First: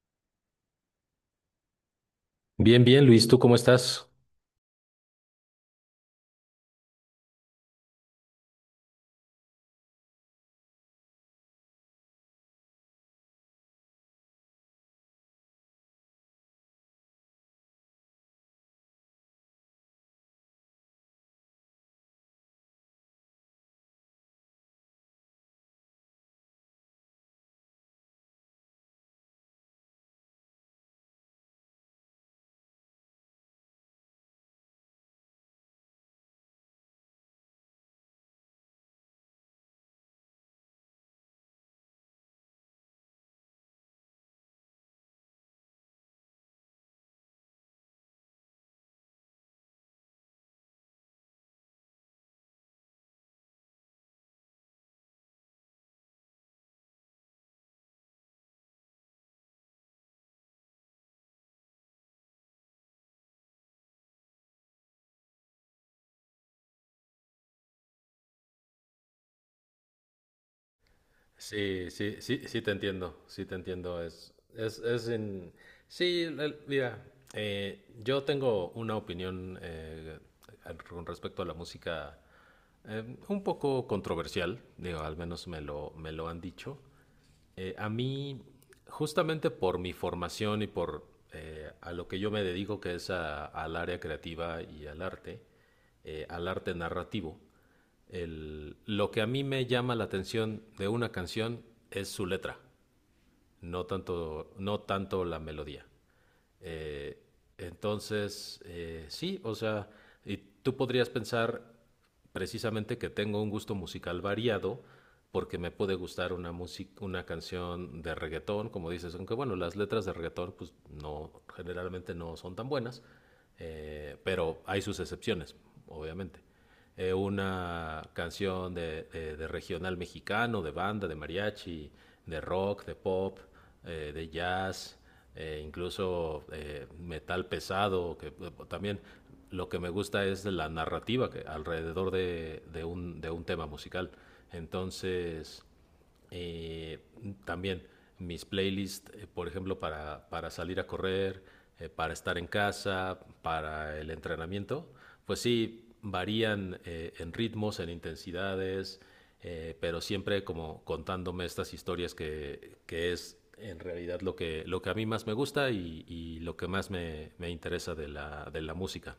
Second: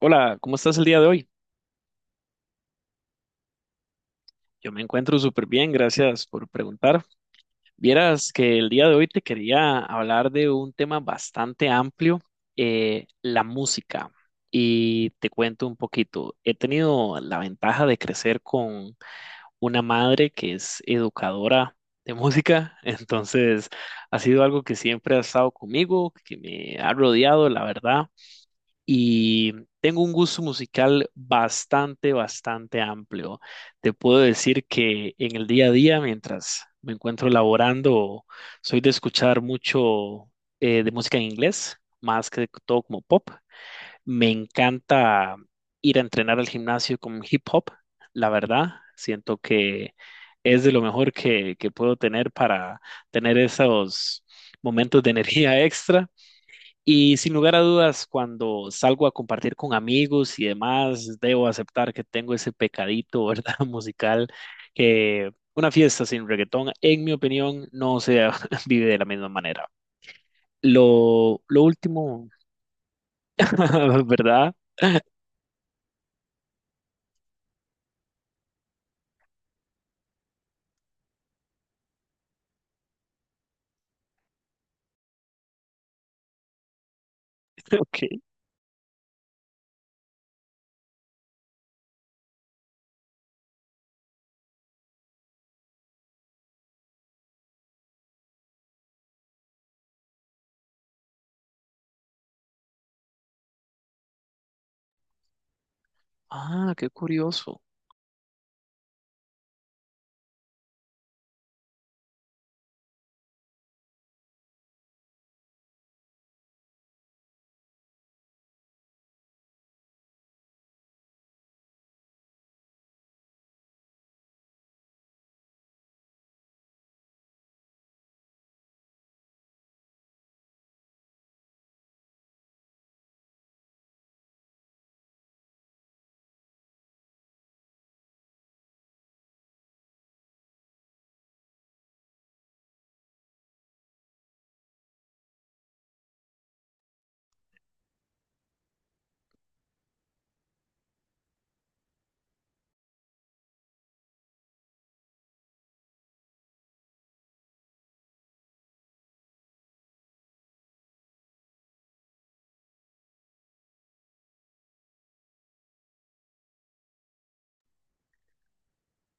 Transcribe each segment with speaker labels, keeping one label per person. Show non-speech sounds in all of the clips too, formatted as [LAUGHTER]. Speaker 1: Hola, ¿cómo estás el día de hoy?
Speaker 2: Bien, bien, Luis, ¿tú cómo estás?
Speaker 1: Yo me encuentro súper bien, gracias por preguntar. Vieras que el día de hoy te quería hablar de un tema bastante amplio, la música. Y te cuento un poquito. He tenido la ventaja de crecer con una madre que es educadora de música, [LAUGHS] entonces ha sido algo que siempre ha estado conmigo, que me ha rodeado, la verdad. Y tengo un gusto musical bastante amplio. Te puedo decir que en el día a día, mientras me encuentro laborando, soy de escuchar mucho de música en inglés, más que todo como pop. Me encanta ir a entrenar al gimnasio con hip hop, la verdad. Siento que es de lo mejor que puedo tener para tener esos momentos de [LAUGHS] energía extra. Y sin lugar a dudas, cuando salgo a compartir con amigos y demás, debo aceptar que tengo ese pecadito, [LAUGHS] ¿verdad? Musical, que una fiesta sin reggaetón, en mi opinión, no se [LAUGHS] vive de la misma manera. Lo
Speaker 2: Sí, sí,
Speaker 1: último,
Speaker 2: sí, sí te entiendo, sí te entiendo.
Speaker 1: [LAUGHS]
Speaker 2: Es,
Speaker 1: ¿verdad?
Speaker 2: es, es en... Sí, mira, yo tengo una opinión con respecto a la música un poco controversial, digo, al menos me lo han dicho.
Speaker 1: [LAUGHS]
Speaker 2: A
Speaker 1: Ok.
Speaker 2: mí, justamente por mi formación y por a lo que yo me dedico, que es al área creativa y al arte narrativo, lo que a mí me llama la atención de una canción es su letra, no tanto, no tanto la melodía.
Speaker 1: Ah, qué
Speaker 2: Eh,
Speaker 1: curioso.
Speaker 2: entonces, sí, o sea, y tú podrías pensar precisamente que tengo un gusto musical variado porque me puede gustar una música, una canción de reggaetón, como dices, aunque bueno, las letras de reggaetón pues no, generalmente no son tan buenas, pero hay sus excepciones, obviamente una canción de regional mexicano, de banda, de mariachi, de rock, de pop, de jazz, incluso metal pesado, que también lo que me gusta es la narrativa que alrededor de un tema musical. Entonces, eh, también mis playlists, por ejemplo, para salir a correr, para estar en casa, para el entrenamiento, pues sí, varían en ritmos, en intensidades, pero siempre como contándome estas historias que es en realidad lo que a mí más me gusta y lo que más me interesa de la música.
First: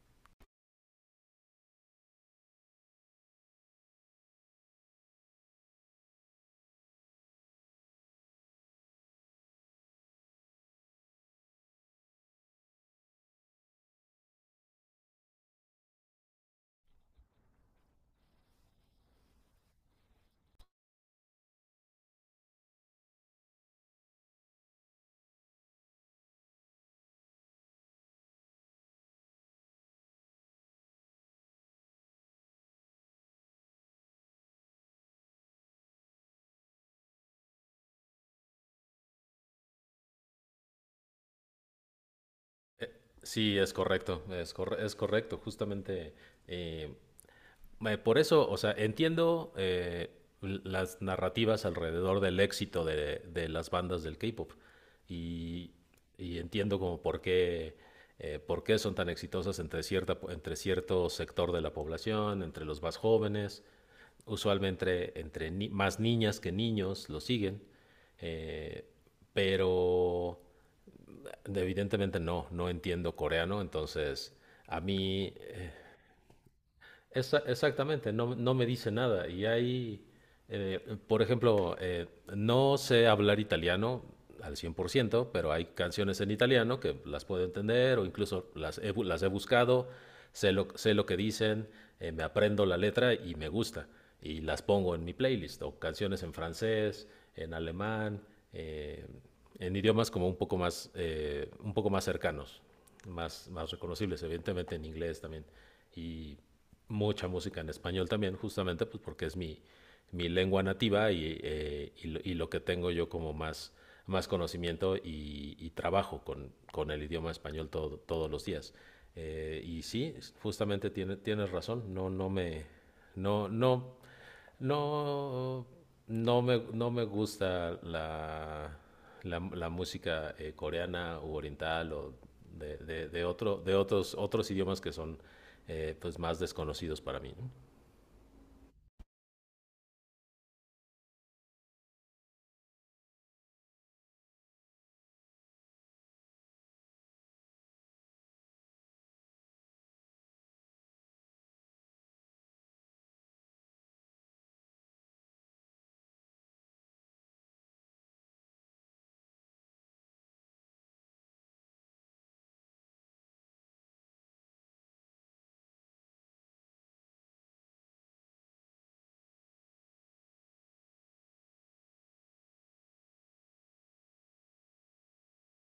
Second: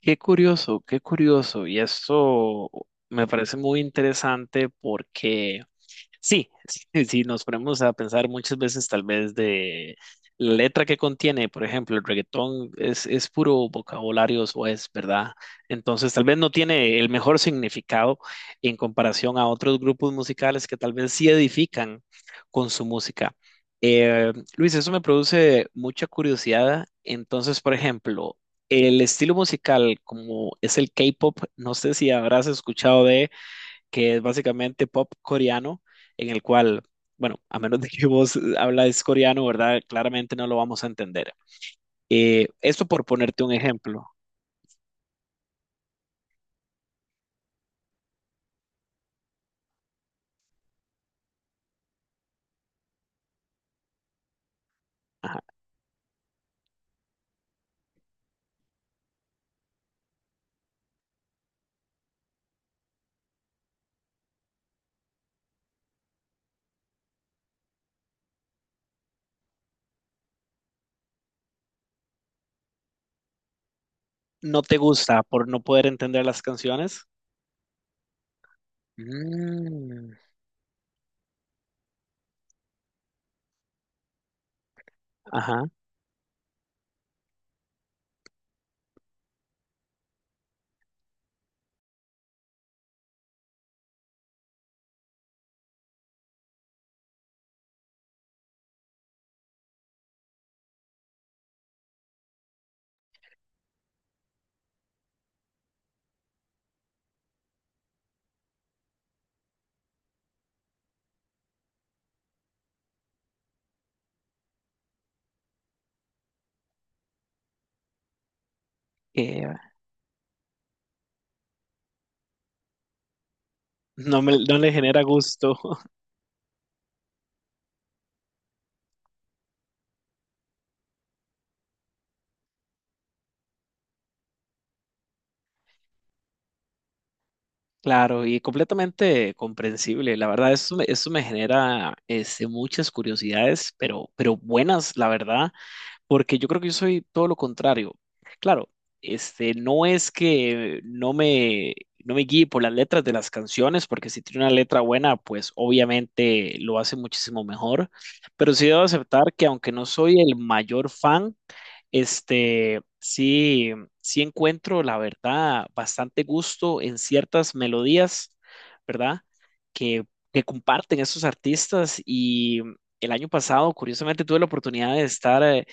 Speaker 1: Qué curioso, qué curioso. Y esto me parece muy interesante porque sí, [LAUGHS] sí, si nos ponemos a pensar muchas veces tal vez de la letra que contiene, por ejemplo, el reggaetón es puro vocabulario es, ¿verdad? Entonces tal vez no tiene el mejor significado en comparación a otros grupos musicales que tal vez sí edifican con su música. Luis, eso me produce mucha curiosidad. Entonces, por ejemplo, el estilo musical, como es el K-pop, no sé si habrás escuchado de que es básicamente pop coreano, en el cual, bueno, a menos de que [LAUGHS] vos hablas coreano, ¿verdad? Claramente no lo vamos a entender. Esto por ponerte un
Speaker 2: Sí, es
Speaker 1: ejemplo.
Speaker 2: correcto, es, es correcto. Justamente eh, Por eso, o sea, entiendo las narrativas alrededor del éxito de las bandas del K-pop
Speaker 1: Ajá.
Speaker 2: y, y entiendo como por qué son tan exitosas entre, cierta, entre cierto sector de la población, entre los más jóvenes, usualmente entre, más niñas que niños lo siguen, eh, pero evidentemente no, no entiendo coreano, entonces
Speaker 1: ¿No te
Speaker 2: a
Speaker 1: gusta
Speaker 2: mí
Speaker 1: por no poder entender las canciones?
Speaker 2: exactamente, no, no me dice nada. Y hay,
Speaker 1: Mm,
Speaker 2: por ejemplo, no sé hablar italiano al 100%, pero hay
Speaker 1: ajá.
Speaker 2: canciones en italiano que las puedo entender o incluso las he buscado, sé lo que dicen, me aprendo la letra y me gusta. Y las pongo en mi playlist, o canciones en francés, en alemán, eh, en idiomas como un poco más cercanos, más, más reconocibles, evidentemente en inglés también mucha música en español también, justamente pues porque es mi, mi lengua nativa y lo que tengo yo como más, más conocimiento y trabajo con el idioma español todos los días.
Speaker 1: eh,
Speaker 2: Y sí, justamente tienes razón, no, no,
Speaker 1: no le genera gusto.
Speaker 2: no, no me, no me gusta la, la, la música coreana u oriental o de, de otro, de otros, otros idiomas que son pues más desconocidos para mí, ¿no?
Speaker 1: Claro, y completamente comprensible. La verdad, eso me genera este, muchas curiosidades, pero buenas, la verdad porque yo creo que yo soy todo lo contrario. Claro, este, no es que no me, no me guíe por las letras de las canciones, porque si tiene una letra buena, pues obviamente lo hace muchísimo mejor, pero sí debo aceptar que aunque no soy el mayor fan, este, sí, sí encuentro, la verdad, bastante gusto en ciertas melodías, ¿verdad? Que, que comparten esos artistas y el año pasado, curiosamente, tuve la oportunidad de estar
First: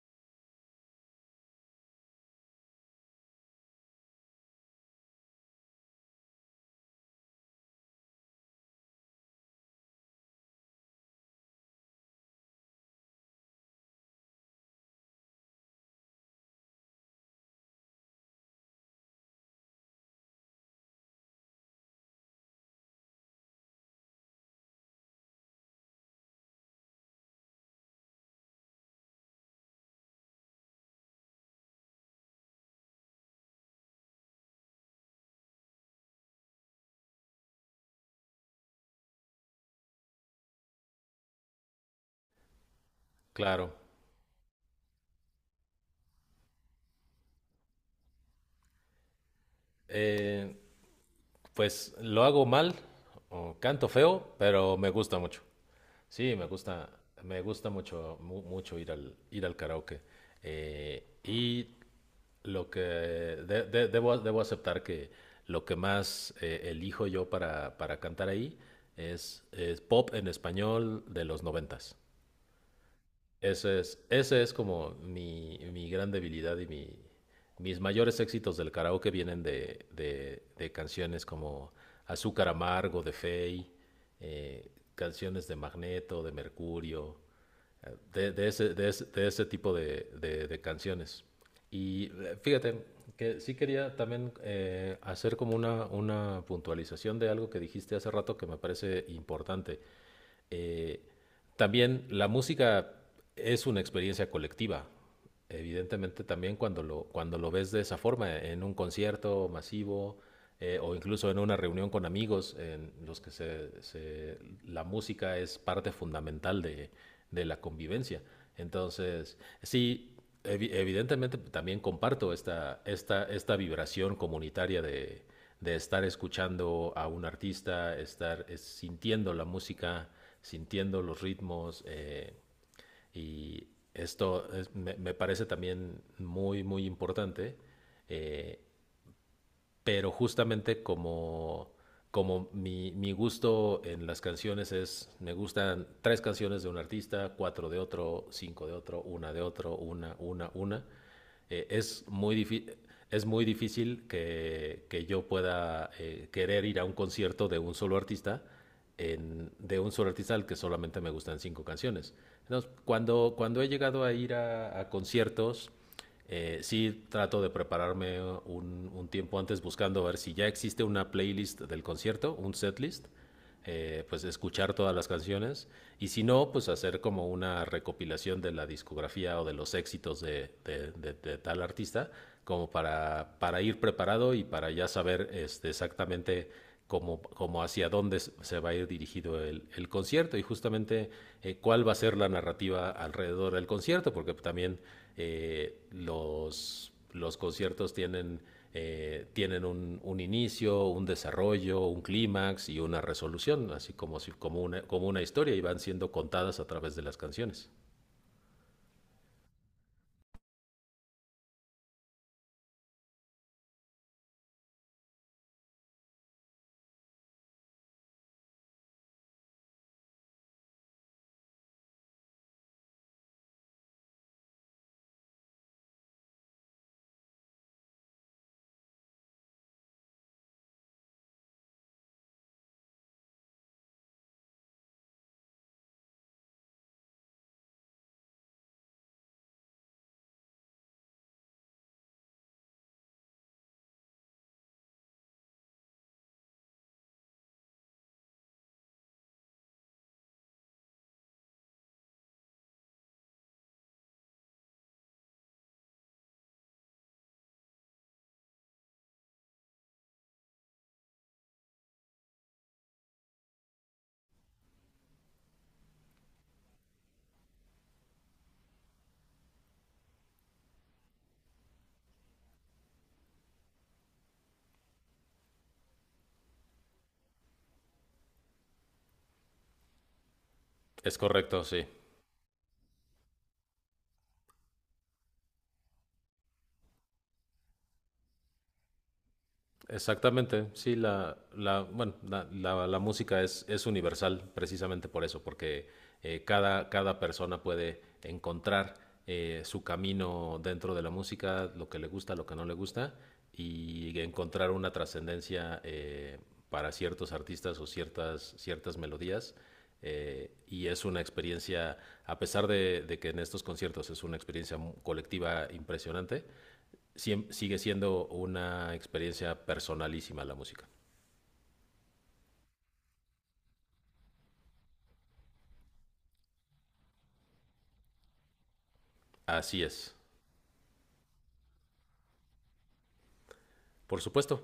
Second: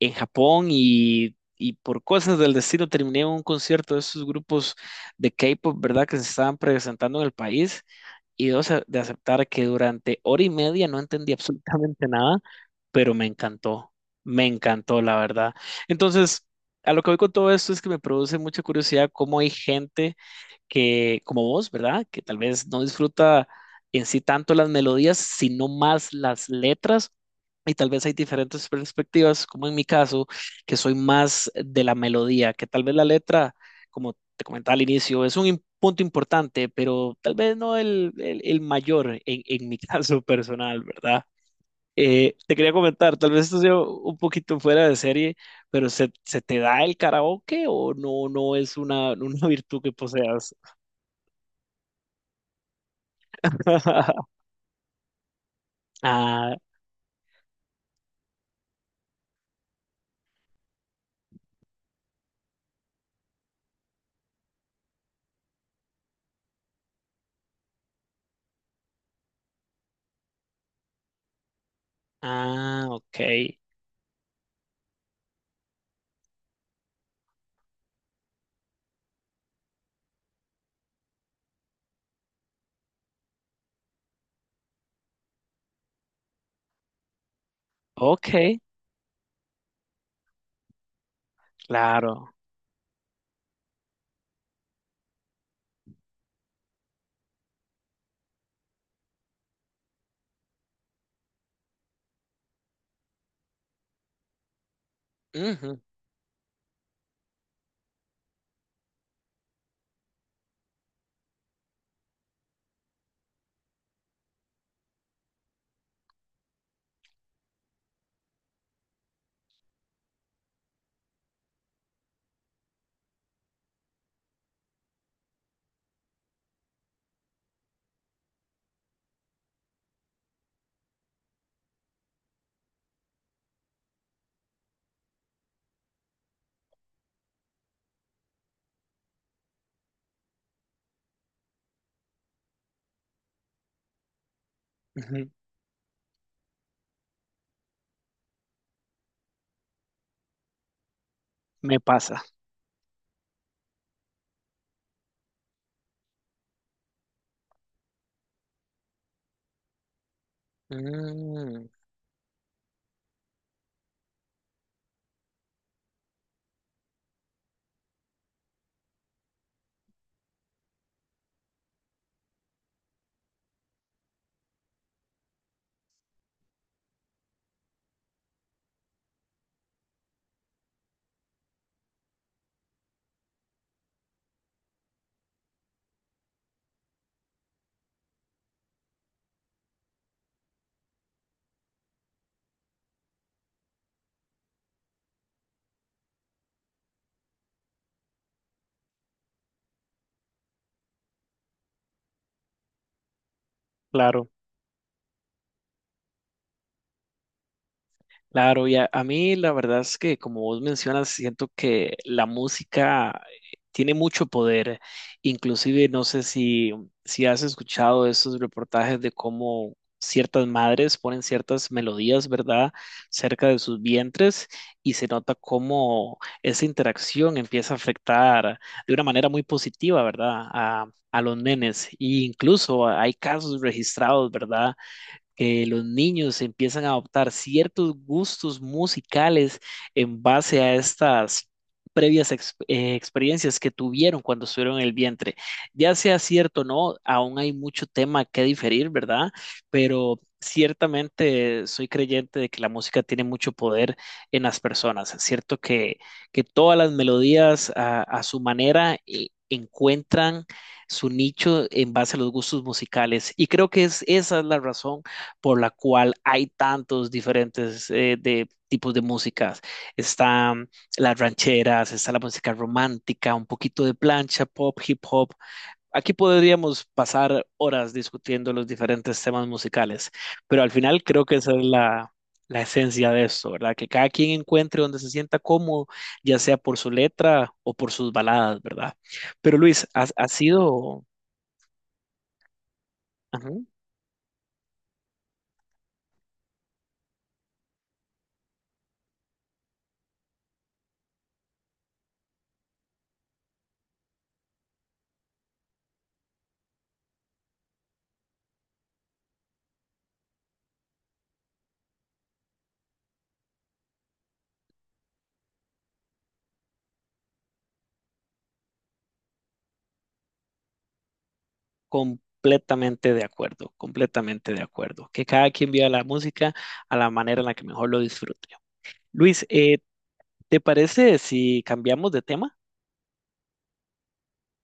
Speaker 1: en Japón y por cosas del destino terminé en un concierto de esos grupos de K-pop, ¿verdad? Que se estaban presentando en el país y dos, de aceptar que durante hora y media no entendí absolutamente nada, pero me encantó, la verdad. Entonces, a lo que voy con todo esto es que me produce mucha curiosidad cómo hay gente que, como vos, ¿verdad? Que tal vez no disfruta en sí tanto las melodías, sino más las letras. Y tal vez hay diferentes perspectivas, como en mi caso, que soy más de la melodía, que tal vez la letra, como te comentaba al inicio, es un punto importante, pero tal vez no el mayor en mi [LAUGHS] caso personal, ¿verdad? Te quería comentar, tal vez esto
Speaker 2: Claro.
Speaker 1: sea un poquito fuera de serie, pero se te da el karaoke o no, no es una, [LAUGHS] una virtud que
Speaker 2: Eh,
Speaker 1: poseas?
Speaker 2: Pues lo hago mal o canto feo,
Speaker 1: [LAUGHS]
Speaker 2: pero me gusta mucho. Sí,
Speaker 1: Ah,
Speaker 2: me gusta mucho, mucho ir al karaoke. Y lo que debo aceptar que lo que más elijo yo para cantar ahí es pop en español de los 90s.
Speaker 1: ah, ok.
Speaker 2: Ese es como mi gran debilidad y mi, mis mayores éxitos del karaoke vienen de canciones como Azúcar Amargo de Fey, canciones de Magneto, de Mercurio,
Speaker 1: Ok,
Speaker 2: de ese, de ese tipo de canciones. Y
Speaker 1: claro.
Speaker 2: fíjate que sí quería también hacer como una puntualización de algo que dijiste hace rato que me parece importante. Eh, También la música es una experiencia colectiva.
Speaker 1: Ujú,
Speaker 2: Evidentemente también cuando lo ves de esa forma, en un concierto masivo o incluso en una reunión con amigos en los que se, la música es parte fundamental de la convivencia. Entonces, sí, evidentemente también comparto esta, esta, esta vibración comunitaria de estar escuchando a un artista, estar sintiendo la música, sintiendo los ritmos y me, me parece también muy, muy importante eh, pero justamente como, como mi gusto en las canciones es,
Speaker 1: ujú.
Speaker 2: me gustan 3 canciones de un artista, 4 de otro, 5 de otro, una de otro, una,
Speaker 1: Me
Speaker 2: es
Speaker 1: pasa.
Speaker 2: muy difícil. Es muy difícil que yo pueda querer ir a un concierto de un solo artista, de un solo artista al que solamente me gustan cinco
Speaker 1: Mm,
Speaker 2: canciones. Entonces, cuando, cuando he llegado a ir a conciertos sí trato de prepararme un, tiempo antes buscando ver si ya existe una playlist del concierto, un setlist, pues escuchar todas las canciones y si no, pues hacer como una recopilación de la discografía o de los éxitos de tal artista, como para ir preparado y para ya saber este, exactamente como, como hacia dónde se va a ir dirigido el concierto y justamente cuál va a ser la narrativa alrededor del concierto, porque también los conciertos tienen, tienen un, inicio, un desarrollo, un clímax y una resolución, así como,
Speaker 1: claro.
Speaker 2: si, como una historia y van siendo contadas a través de las canciones.
Speaker 1: Claro, y a mí la verdad es que como vos mencionas, siento que la música tiene mucho poder. Inclusive no sé si, si has escuchado esos reportajes de cómo ciertas madres ponen ciertas melodías, ¿verdad?, cerca de sus vientres y se nota cómo esa interacción empieza a afectar de una manera muy positiva, ¿verdad?, a los nenes. E incluso hay casos registrados, ¿verdad?, que los niños empiezan a adoptar ciertos gustos musicales en base a estas previas experiencias que tuvieron cuando estuvieron en el vientre. Ya sea cierto o no, aún hay mucho tema que diferir, ¿verdad? Pero ciertamente soy creyente de que la música tiene mucho poder en las personas. Es cierto que todas las melodías a su manera encuentran su nicho en base a los gustos musicales y creo que es, esa es la razón por la cual hay tantos diferentes de tipos de músicas. Están las rancheras, está la música romántica, un poquito de plancha, pop, hip hop. Aquí podríamos pasar horas discutiendo los diferentes temas musicales, pero al final
Speaker 2: Es
Speaker 1: creo que esa
Speaker 2: correcto,
Speaker 1: es
Speaker 2: sí.
Speaker 1: la esencia de esto, ¿verdad? Que cada quien encuentre donde se sienta cómodo, ya sea por su letra o por sus baladas, ¿verdad? Pero Luis, ha, ha
Speaker 2: Exactamente, sí,
Speaker 1: sido...
Speaker 2: la, bueno, la, la música
Speaker 1: ajá.
Speaker 2: es universal precisamente por eso, porque cada, cada persona puede encontrar su camino dentro de la música, lo que le gusta, lo que no le gusta, y encontrar una trascendencia para ciertos artistas o ciertas, ciertas melodías. Y es una experiencia, a pesar de que en estos conciertos es una experiencia colectiva impresionante, sigue siendo una experiencia personalísima la música.
Speaker 1: Completamente de acuerdo, completamente de acuerdo. Que cada quien viva la música a la manera en la que mejor lo disfrute. Luis,
Speaker 2: Así es.
Speaker 1: ¿te parece si cambiamos de tema?
Speaker 2: Por supuesto,